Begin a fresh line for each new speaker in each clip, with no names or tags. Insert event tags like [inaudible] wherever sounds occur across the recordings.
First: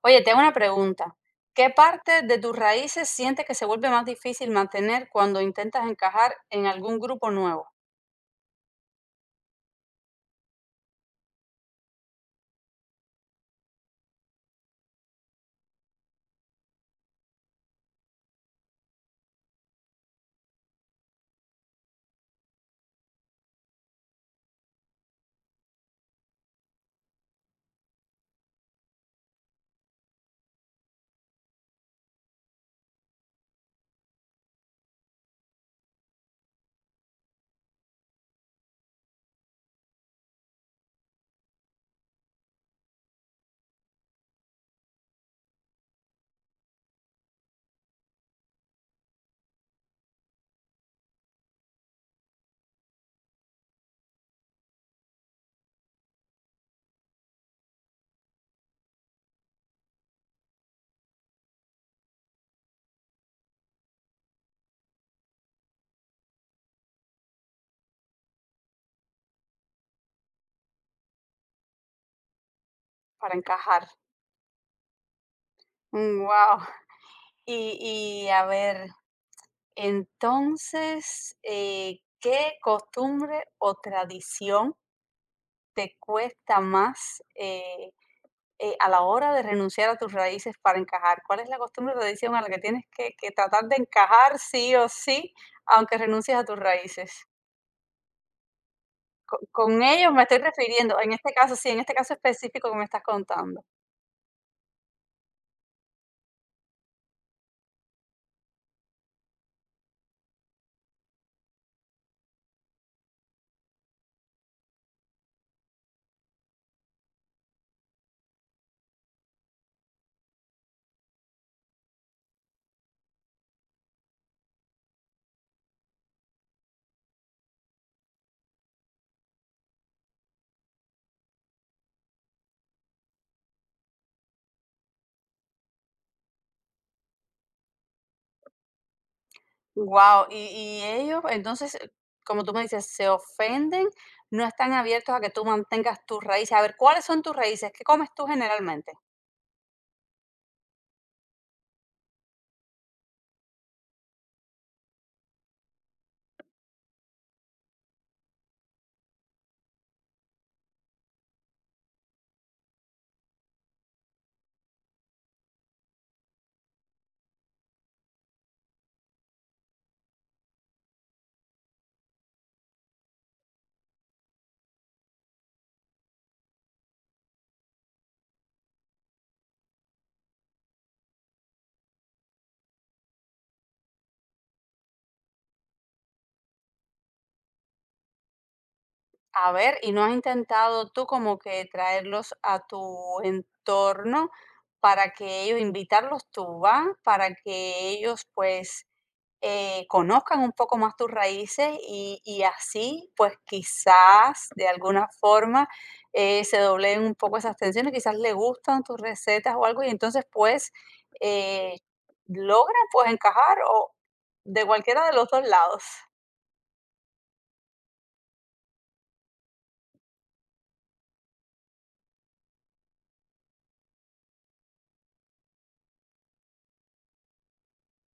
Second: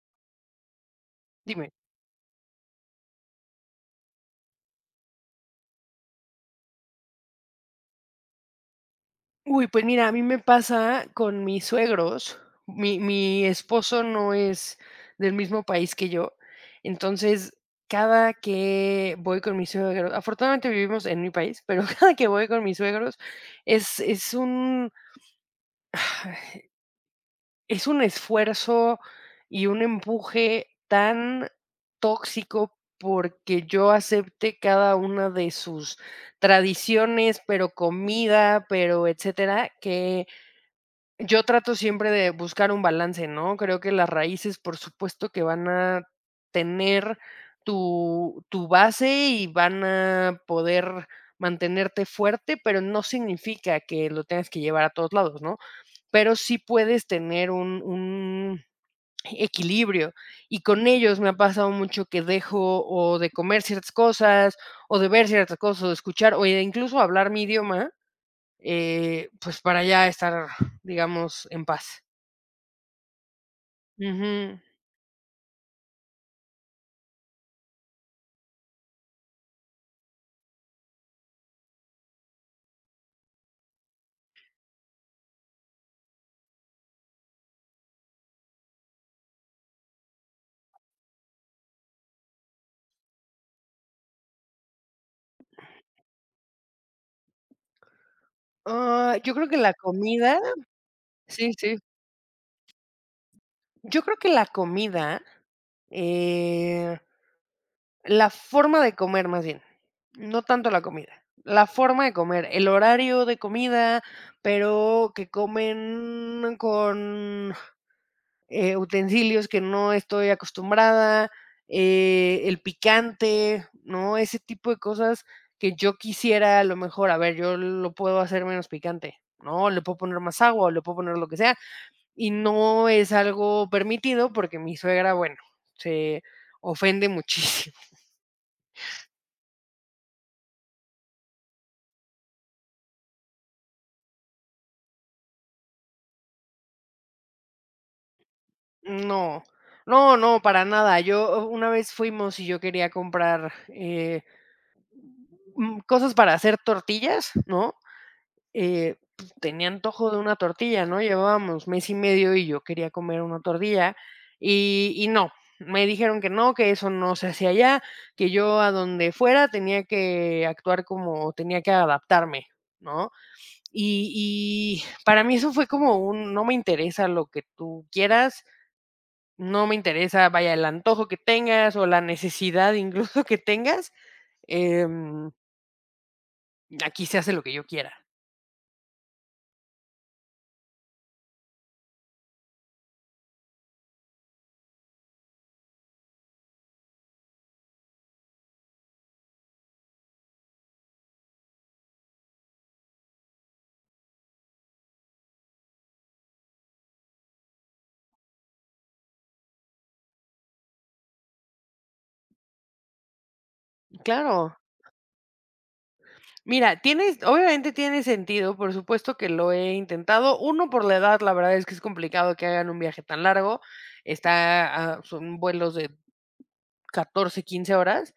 Oye, tengo una pregunta. ¿Qué
Dime.
parte de tus raíces sientes que se vuelve más difícil mantener cuando intentas encajar en algún grupo nuevo?
Uy, pues mira, a mí me pasa con mis suegros. Mi esposo no es del mismo país que yo, entonces, cada que voy con mis suegros afortunadamente vivimos en mi país, pero [laughs] cada que voy con mis suegros es un [sighs] es un esfuerzo y un empuje tan tóxico porque yo acepte cada una de sus tradiciones, pero comida, pero etcétera, que yo trato siempre de buscar un balance, ¿no? Creo que las raíces, por supuesto, que van a tener tu base y van a poder mantenerte fuerte, pero no significa que lo tengas que llevar a todos lados, ¿no? Pero sí puedes tener un equilibrio. Y con ellos me ha pasado mucho que dejo o de comer ciertas cosas, o de ver ciertas cosas, o de escuchar, o de incluso hablar mi idioma, pues para ya estar, digamos, en paz.
Para encajar.
Ujú.
Wow. A ver, entonces, ¿qué costumbre o tradición te cuesta más a la hora de renunciar a tus raíces para encajar? ¿Cuál es la costumbre o tradición a la que tienes que tratar de encajar sí o sí, aunque renuncies a tus raíces?
Ah, yo
Co
creo que la
con ellos me estoy
comida
refiriendo, en este
sí,
caso, sí,
sí.
en este caso específico que me estás contando.
Yo creo que la comida, eh, la forma de comer más bien, no tanto la comida, la forma de comer, el horario de comida, pero que comen con, utensilios que no estoy acostumbrada, el picante, ¿no? Ese tipo de cosas que yo quisiera a lo mejor, a ver, yo lo puedo hacer menos picante, ¿no? Le puedo poner más agua, o le puedo poner lo que sea, y no es algo permitido porque mi suegra, bueno, se ofende muchísimo. [laughs]
Wow. Y ellos, entonces, como tú me dices, se ofenden, no están abiertos a que tú mantengas tus raíces. A ver, ¿cuáles son tus raíces? ¿Qué comes tú generalmente?
No, no, no, para nada. Yo una vez fuimos y yo quería comprar, cosas para hacer tortillas, ¿no? Pues, tenía antojo de una tortilla, ¿no? Llevábamos mes y medio y yo quería comer una tortilla y no, me dijeron que no, que eso no se hacía allá, que yo a donde fuera tenía que actuar como tenía que adaptarme, ¿no? Y para mí eso fue como un, no me interesa lo que tú quieras, no me interesa, vaya, el antojo que tengas o la necesidad incluso que tengas, em, aquí se hace lo que yo quiera.
A ver, ¿y no has intentado tú como que traerlos a tu entorno para que ellos, invitarlos tú, va? Para que ellos pues conozcan un poco más tus raíces y así pues quizás de alguna forma se doblen un poco esas tensiones, quizás le gustan tus recetas o algo y entonces pues eh, logran pues encajar o
Claro.
de cualquiera de los dos lados.
Mira, tienes, obviamente tiene sentido, por supuesto que lo he intentado. Uno, por la edad, la verdad es que es complicado que hagan un viaje tan largo. Está, ah, son vuelos de 14 15 horas.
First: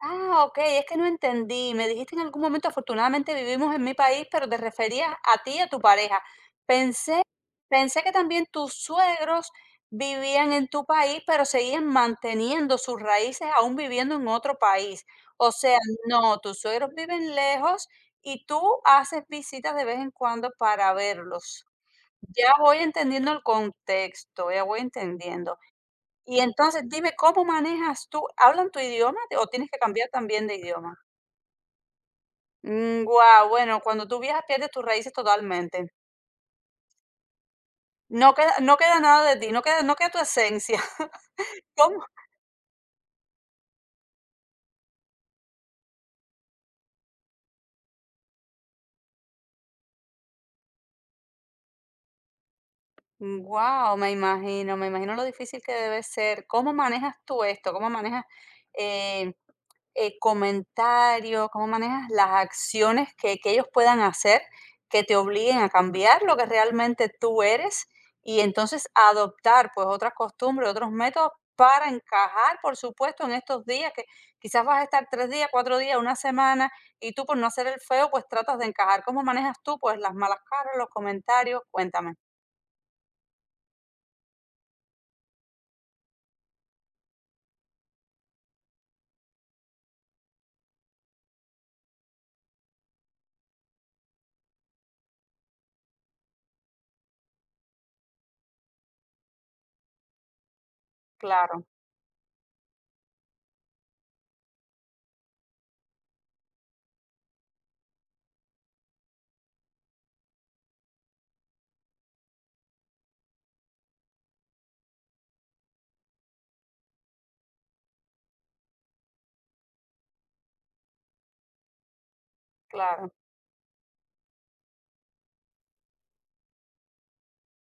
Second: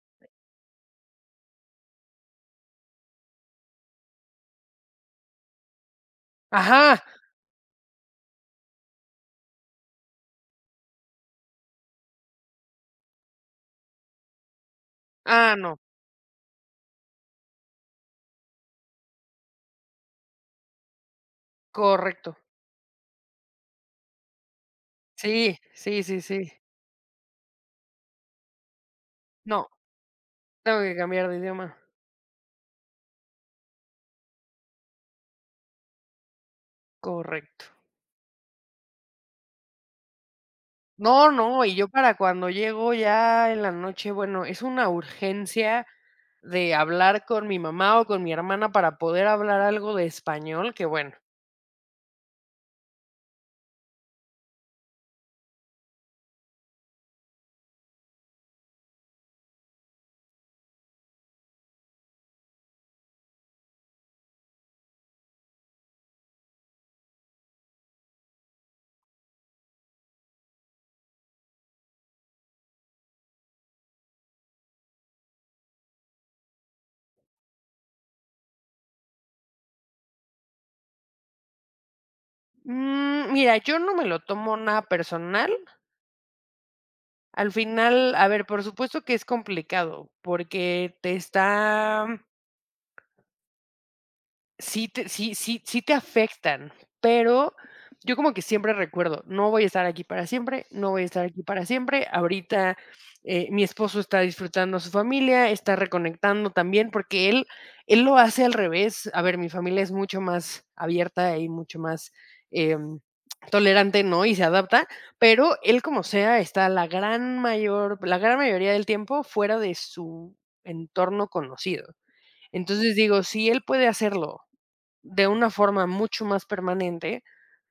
Ah, okey, es que no entendí. Me dijiste en algún momento, afortunadamente vivimos en mi país, pero te referías a ti y a tu pareja.
Ajá.
Pensé pensé que también tus suegros vivían en tu país, pero seguían manteniendo sus raíces aún viviendo en otro país. O
Ah, no.
sea, no, tus suegros viven lejos y tú haces visitas de vez en cuando para verlos.
Correcto.
Ya voy entendiendo el contexto, ya voy entendiendo.
Sí, sí, sí,
Y
sí.
entonces dime, ¿cómo manejas tú? ¿Hablan tu idioma o
No,
tienes que cambiar también de
tengo que
idioma?
cambiar de idioma,
Mm, guau, bueno, cuando tú viajas pierdes tus raíces totalmente.
correcto.
No queda, no queda nada de ti, no queda, no queda tu esencia.
No, no,
[laughs]
y yo
¿Cómo?
para cuando llego ya en la noche, bueno, es una urgencia de hablar con mi mamá o con mi hermana para poder hablar algo de español, que bueno.
Wow, me imagino lo difícil que debe ser. ¿Cómo manejas tú esto? ¿Cómo manejas eh, comentarios, cómo manejas las acciones que ellos puedan hacer que te obliguen a cambiar lo que realmente tú eres y entonces adoptar pues otras costumbres, otros métodos para encajar, por supuesto, en estos días que quizás vas a estar 3 días, 4 días, una semana y tú por no hacer el feo pues tratas de encajar. ¿Cómo manejas tú pues las malas caras, los comentarios? Cuéntame.
Mira, yo no me lo tomo nada personal. Al final, a ver, por supuesto que es complicado porque te está Sí te afectan, pero yo como que siempre recuerdo, no voy a estar aquí para siempre, no voy a estar aquí para
Claro,
siempre. Ahorita, mi esposo está disfrutando a su familia, está reconectando también, porque él lo hace al revés. A ver, mi familia es mucho más abierta y mucho más, em, tolerante, ¿no? Y se adapta, pero él como sea está la gran mayoría del tiempo fuera de su entorno conocido. Entonces
claro.
digo, si él puede hacerlo de una forma mucho más permanente,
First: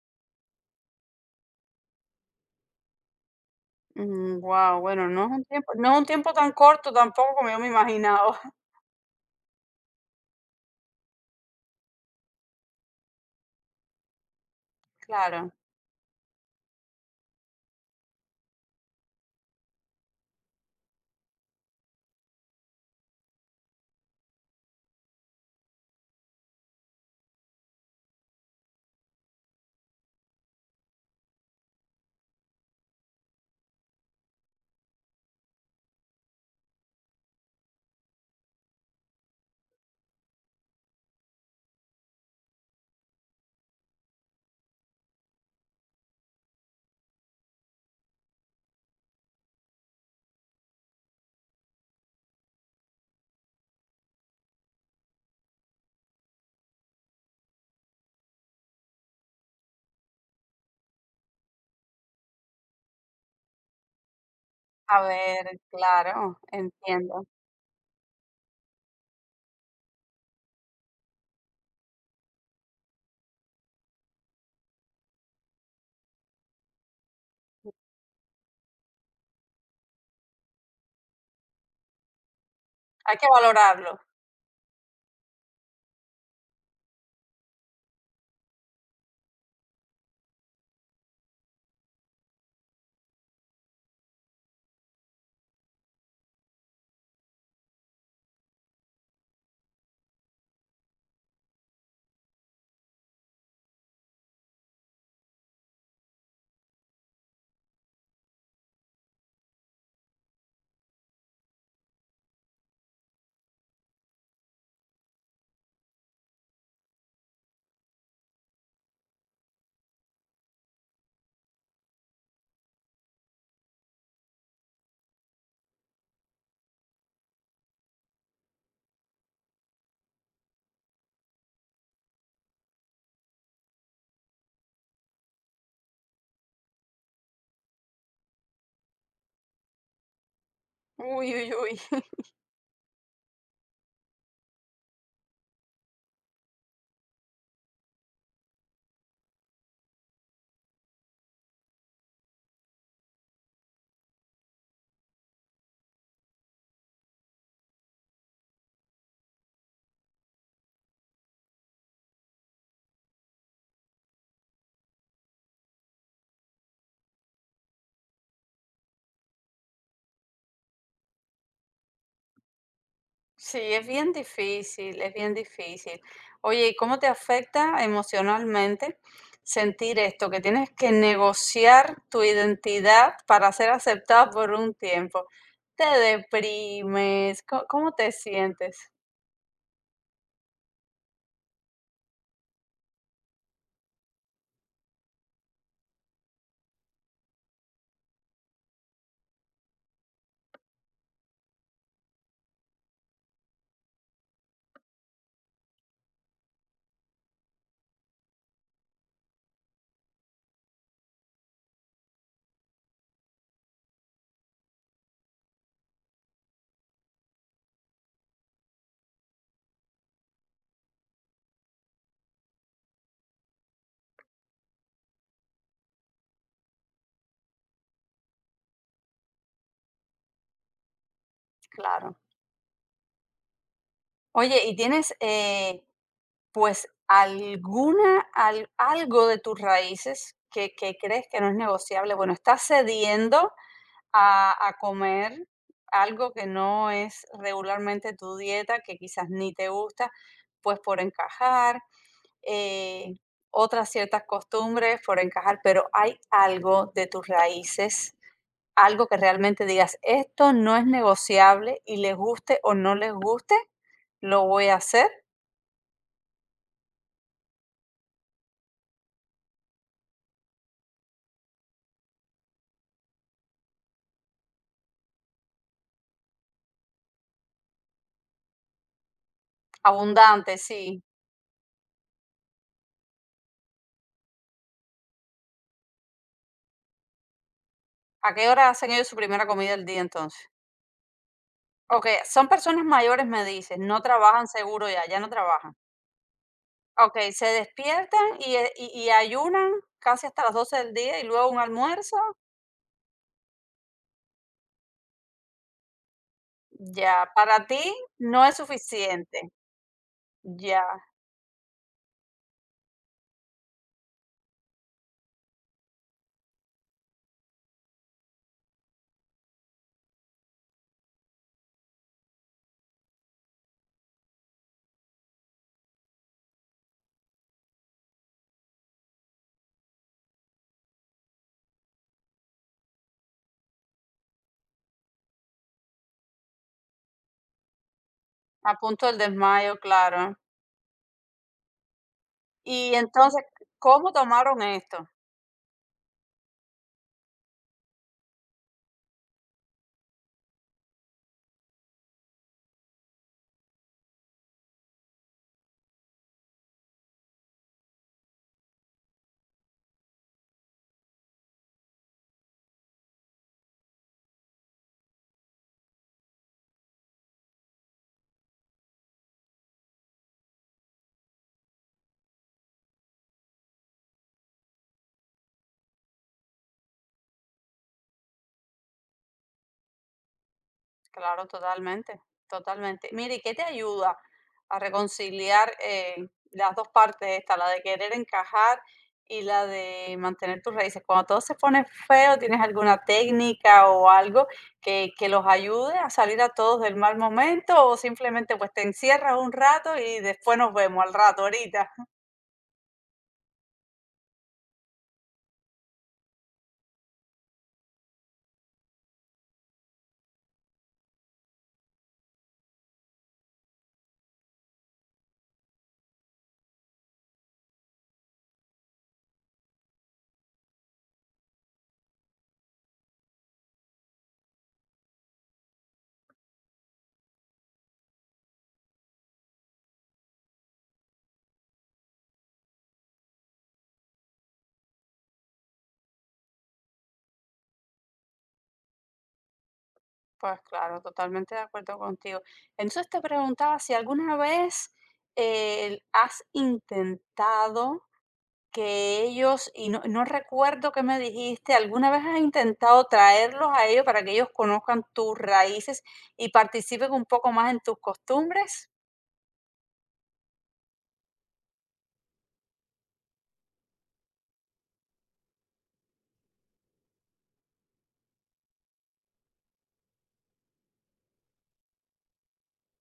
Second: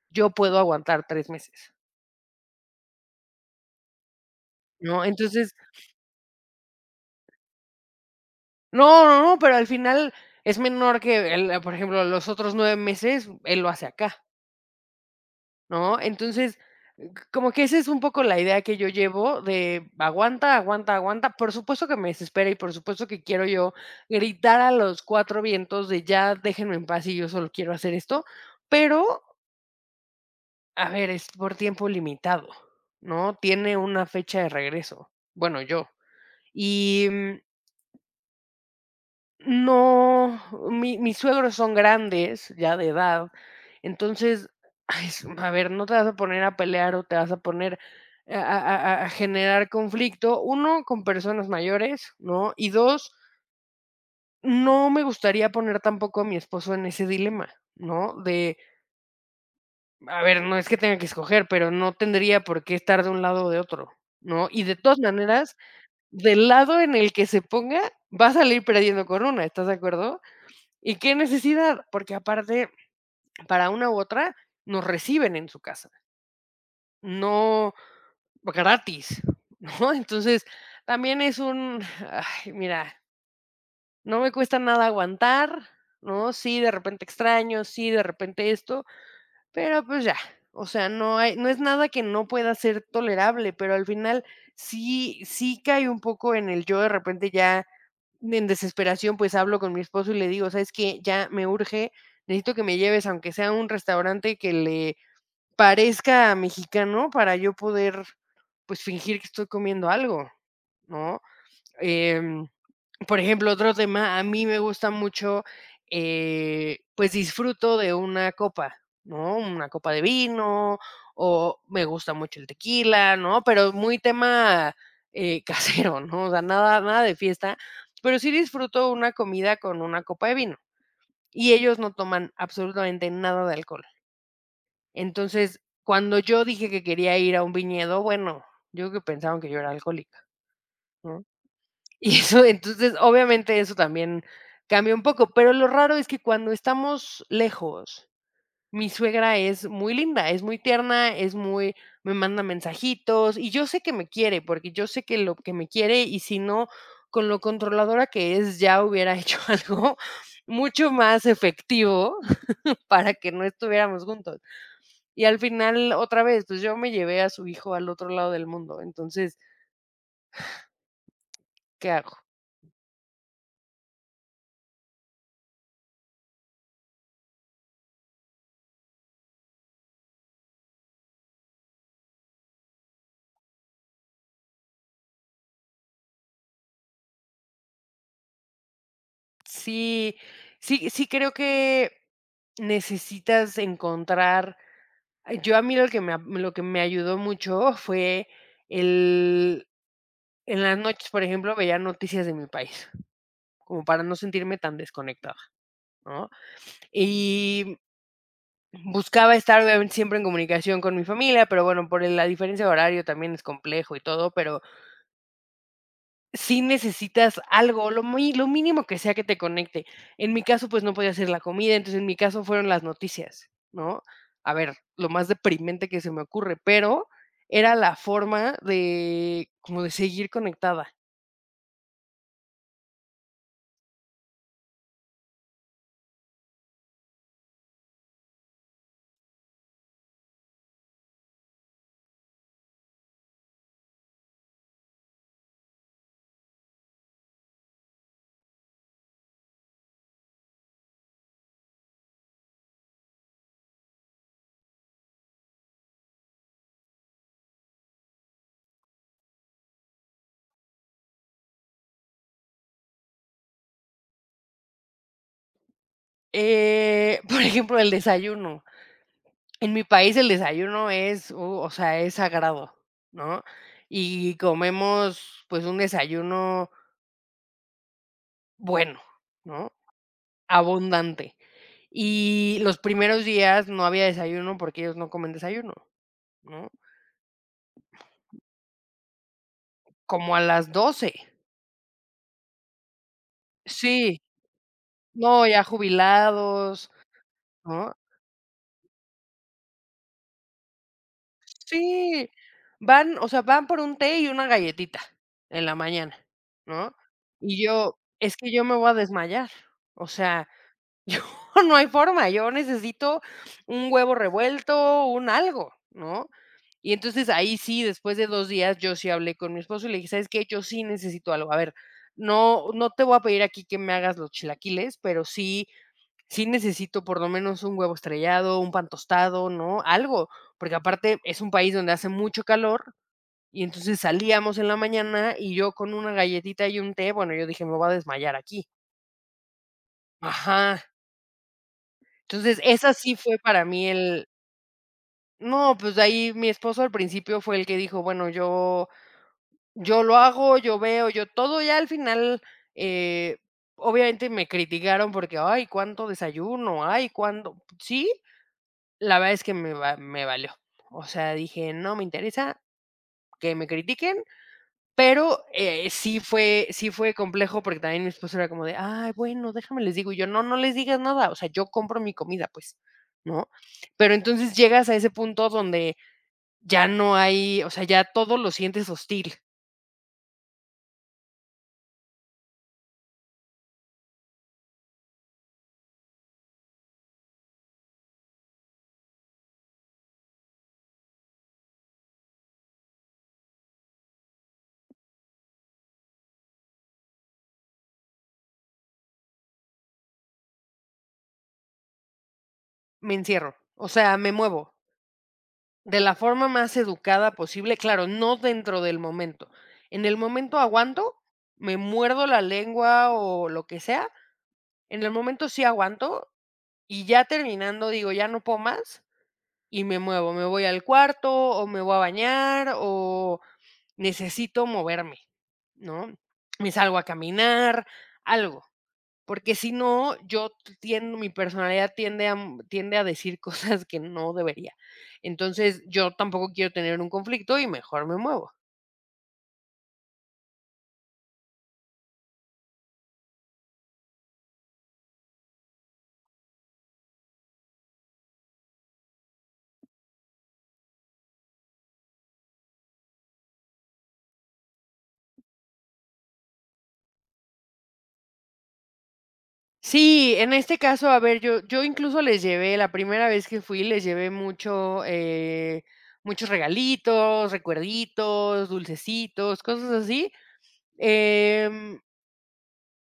yo puedo aguantar 3 meses,
Wow,
¿no?
bueno, no es un
Entonces,
tiempo, no es un tiempo tan corto tampoco como yo me imaginaba.
no, no, no, pero al final es menor que el, por ejemplo, los otros 9 meses, él lo hace acá,
[laughs] Claro.
¿no? Entonces, como que esa es un poco la idea que yo llevo de aguanta, aguanta, aguanta. Por supuesto que me desespera y por supuesto que quiero yo gritar a los 4 vientos de ya déjenme en paz y yo solo quiero hacer esto, pero a ver, es por tiempo limitado, ¿no? Tiene una fecha de regreso. Bueno, yo. Y, no, mi mis suegros son grandes, ya de edad. Entonces, ay, s a ver, no te vas a poner a pelear o te vas a poner a generar conflicto, uno con personas mayores, ¿no? Y 2 no me gustaría poner tampoco a mi esposo en ese dilema, ¿no? De a ver, no es que tenga que escoger, pero no tendría por qué estar de un lado o de otro, ¿no? Y de
A
todas
ver,
maneras,
claro,
del lado en el
entiendo.
que se ponga, va a salir perdiendo con una, ¿estás de acuerdo? ¿Y qué necesidad? Porque aparte, para una u otra, nos reciben en su casa, no gratis, [laughs] ¿no? Entonces, también es un, ay, mira,
Hay que valorarlo.
no me cuesta nada aguantar, ¿no? Sí, de repente extraño, sí, de repente esto, pero, pues, ya, o sea, no es nada que no pueda ser tolerable, pero al final sí cae un poco en el yo de repente ya en desesperación, pues, hablo con mi esposo y le digo: "¿Sabes qué? Ya me urge, necesito que me lleves, aunque sea a un restaurante que le parezca mexicano, para yo poder, pues, fingir que estoy comiendo algo", ¿no? Em por ejemplo, otro tema, a mí me gusta mucho, pues, disfruto de una copa, ¿no? Una copa de vino, o me gusta mucho el tequila, ¿no? Pero muy tema, eh, [laughs] casero, ¿no? O sea, nada nada de fiesta, pero sí disfruto una comida con una copa de vino, y ellos no toman absolutamente nada de alcohol. Entonces, cuando yo dije que quería ir a un viñedo, bueno, yo creo que pensaron que yo era alcohólica, ¿no?
Uy, uy, uy.
Y
[laughs]
eso, entonces, obviamente, eso también cambia un poco, pero lo raro es que cuando estamos lejos, mi suegra es muy linda, es muy tierna, es muy me manda mensajitos, y yo sé que me quiere, porque yo sé que lo que me quiere, y si no, con lo controladora que es, ya hubiera hecho [laughs] algo mucho más efectivo [laughs] para que no estuviéramos juntos. Y al final, otra vez, pues, yo me llevé a su hijo al otro lado del mundo, entonces, ¿qué hago?
Sí, es bien difícil, es bien difícil. Oye, ¿y cómo te afecta emocionalmente sentir esto? Que tienes que negociar tu identidad para ser aceptada por un tiempo. ¿Te deprimes? ¿Cómo te sientes?
Sí, sí creo que necesitas encontrar yo a mí lo que me ayudó mucho fue el en las noches, por ejemplo, veía noticias de mi país, como para no sentirme tan desconectada, ¿no? Y buscaba estar obviamente siempre en comunicación con mi familia, pero bueno, por el la diferencia de horario también es complejo y todo, pero si necesitas algo, lo mínimo que sea que te conecte. En mi caso, pues, no podía hacer la comida, entonces, en mi caso fueron las noticias, ¿no? A ver, lo más deprimente que se me ocurre, pero era la forma de como de seguir conectada.
Claro. Oye, ¿y tienes pues alguna al algo de tus raíces que crees que no es negociable? Bueno, estás cediendo a comer algo que no es regularmente tu dieta, que quizás ni te gusta, pues por encajar, eh, otras ciertas costumbres por encajar, pero ¿hay algo de tus raíces, algo que realmente digas, esto no es negociable y les guste o no les guste, lo voy a hacer?
[laughs] Por ejemplo, el desayuno. En mi país el desayuno es, o sea, es sagrado, ¿no? Y comemos, pues, un desayuno bueno, ¿no?
Abundante, sí.
Abundante. Y los primeros días no había desayuno porque ellos no comen desayuno, ¿no?
¿A qué hora hacen ellos su primera comida del día
Como a
entonces?
las 12.
Okey, son personas mayores, me dices, no
Sí,
trabajan seguro ya, ya no
no, ya
trabajan.
jubilados,
Okey, se
¿no?
despiertan y, y ayunan casi hasta las 12 del día y luego un almuerzo,
Sí, van, o sea, van por un té y una galletita en la mañana, ¿no?
ya,
Y
para ti
yo, es
no
que
es
yo me voy a
suficiente,
desmayar, o sea,
ya,
yo [laughs] no hay forma, yo necesito un huevo revuelto, un algo, ¿no? Y entonces ahí sí, después de 2 días, yo sí hablé con mi esposo y le dije: "¿Sabes qué? Yo sí necesito algo. A ver, no te voy a pedir aquí que me hagas los chilaquiles, pero sí necesito por lo menos un huevo estrellado, un pan tostado, ¿no? Algo". Porque aparte es un país donde hace mucho calor, y entonces salíamos en la mañana y yo con una galletita y un té, bueno, yo dije: "Me voy a desmayar aquí".
a punto del desmayo, claro.
Ajá. Entonces,
Y
esa sí fue
entonces,
para mí
¿cómo
el
tomaron esto?
no, pues, de ahí mi esposo al principio fue el que dijo: "Bueno, yo lo hago, yo veo, yo todo". Ya al final, eh, obviamente me criticaron porque: "Ay, cuánto desayuno, ay, cuándo". Sí, la verdad es que me valió. O sea, dije: "No me interesa que me critiquen". Pero, sí fue complejo, porque también mi esposo era como de: "Ay, bueno, déjame les digo", y yo: "No, no les digas nada, o sea, yo compro mi comida, pues", ¿no? Pero entonces llegas a ese punto donde ya no hay, o sea, ya todo lo sientes hostil.
Claro, totalmente, totalmente. Mire, ¿y qué te ayuda a reconciliar las dos partes, esta, la de querer encajar y la de mantener tus raíces? Cuando todo se pone feo, ¿tienes alguna técnica o algo que los ayude a salir a todos del mal momento, o simplemente pues te encierras un rato y después nos vemos al rato, ahorita?
Me encierro, o sea, me muevo de la forma más educada posible, claro, no dentro del momento. En el momento aguanto, me muerdo la lengua o lo que sea, en el momento sí aguanto, y ya terminando digo: "Ya no puedo más", y me muevo, me voy al cuarto o me voy a bañar o necesito moverme, ¿no? Me salgo a caminar, algo, porque si no, yo tiendo, mi personalidad tiende a, tiende a decir [laughs] cosas que no debería. Entonces, yo tampoco quiero tener un conflicto y mejor me muevo.
Pues claro, totalmente de acuerdo contigo. Entonces te preguntaba si alguna vez has intentado que ellos, y no, no recuerdo qué me dijiste, ¿alguna vez has intentado traerlos a ellos para que ellos conozcan tus raíces y participen un poco más en tus costumbres?
Sí, en este caso, a ver, yo incluso les llevé, la primera vez que fui, les llevé mucho, muchos regalitos, recuerditos, dulcecitos, cosas así, Em,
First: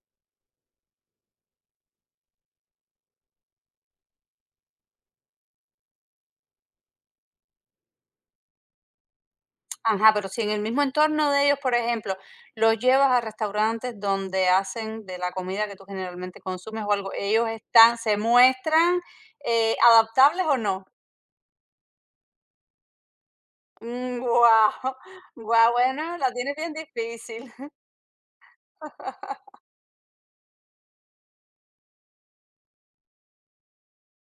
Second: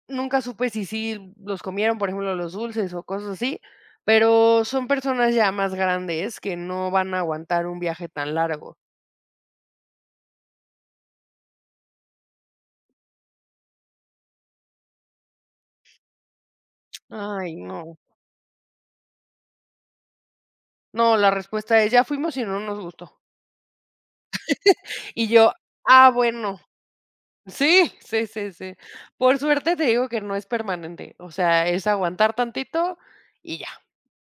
nunca supe si sí los comieron, por ejemplo, los dulces o cosas así, pero son personas ya más grandes que no van a aguantar un viaje tan largo.
Ajá, pero si en el mismo entorno de ellos, por ejemplo, los llevas a restaurantes donde hacen de la comida que tú generalmente consumes o algo, ellos
Ay, no.
están, se muestran adaptables o no.
No, la respuesta es: "Ya fuimos y no nos gustó".
Wow,
Y yo:
wow, [laughs]
"Ah,
bueno, la tienes
bueno".
bien difícil.
Sí, sí, sí, sí. Por suerte te digo que no es permanente, o sea, es aguantar tantito y ya.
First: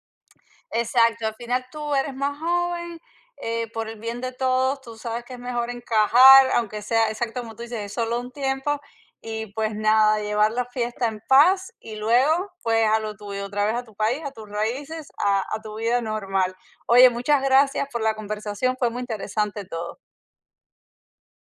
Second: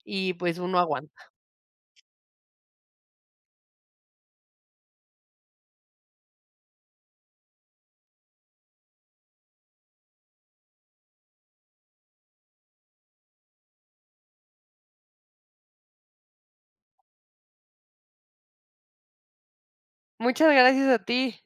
Y, pues, uno
Exacto,
aguanta.
al final tú eres más joven, por el bien de todos, tú sabes que es mejor encajar, aunque sea exacto como tú dices, es solo un tiempo, y pues nada, llevar la fiesta en paz y luego pues a lo tuyo, otra vez a tu país, a tus raíces, a tu vida normal. Oye, muchas gracias por la conversación, fue muy interesante todo.
Muchas gracias a ti.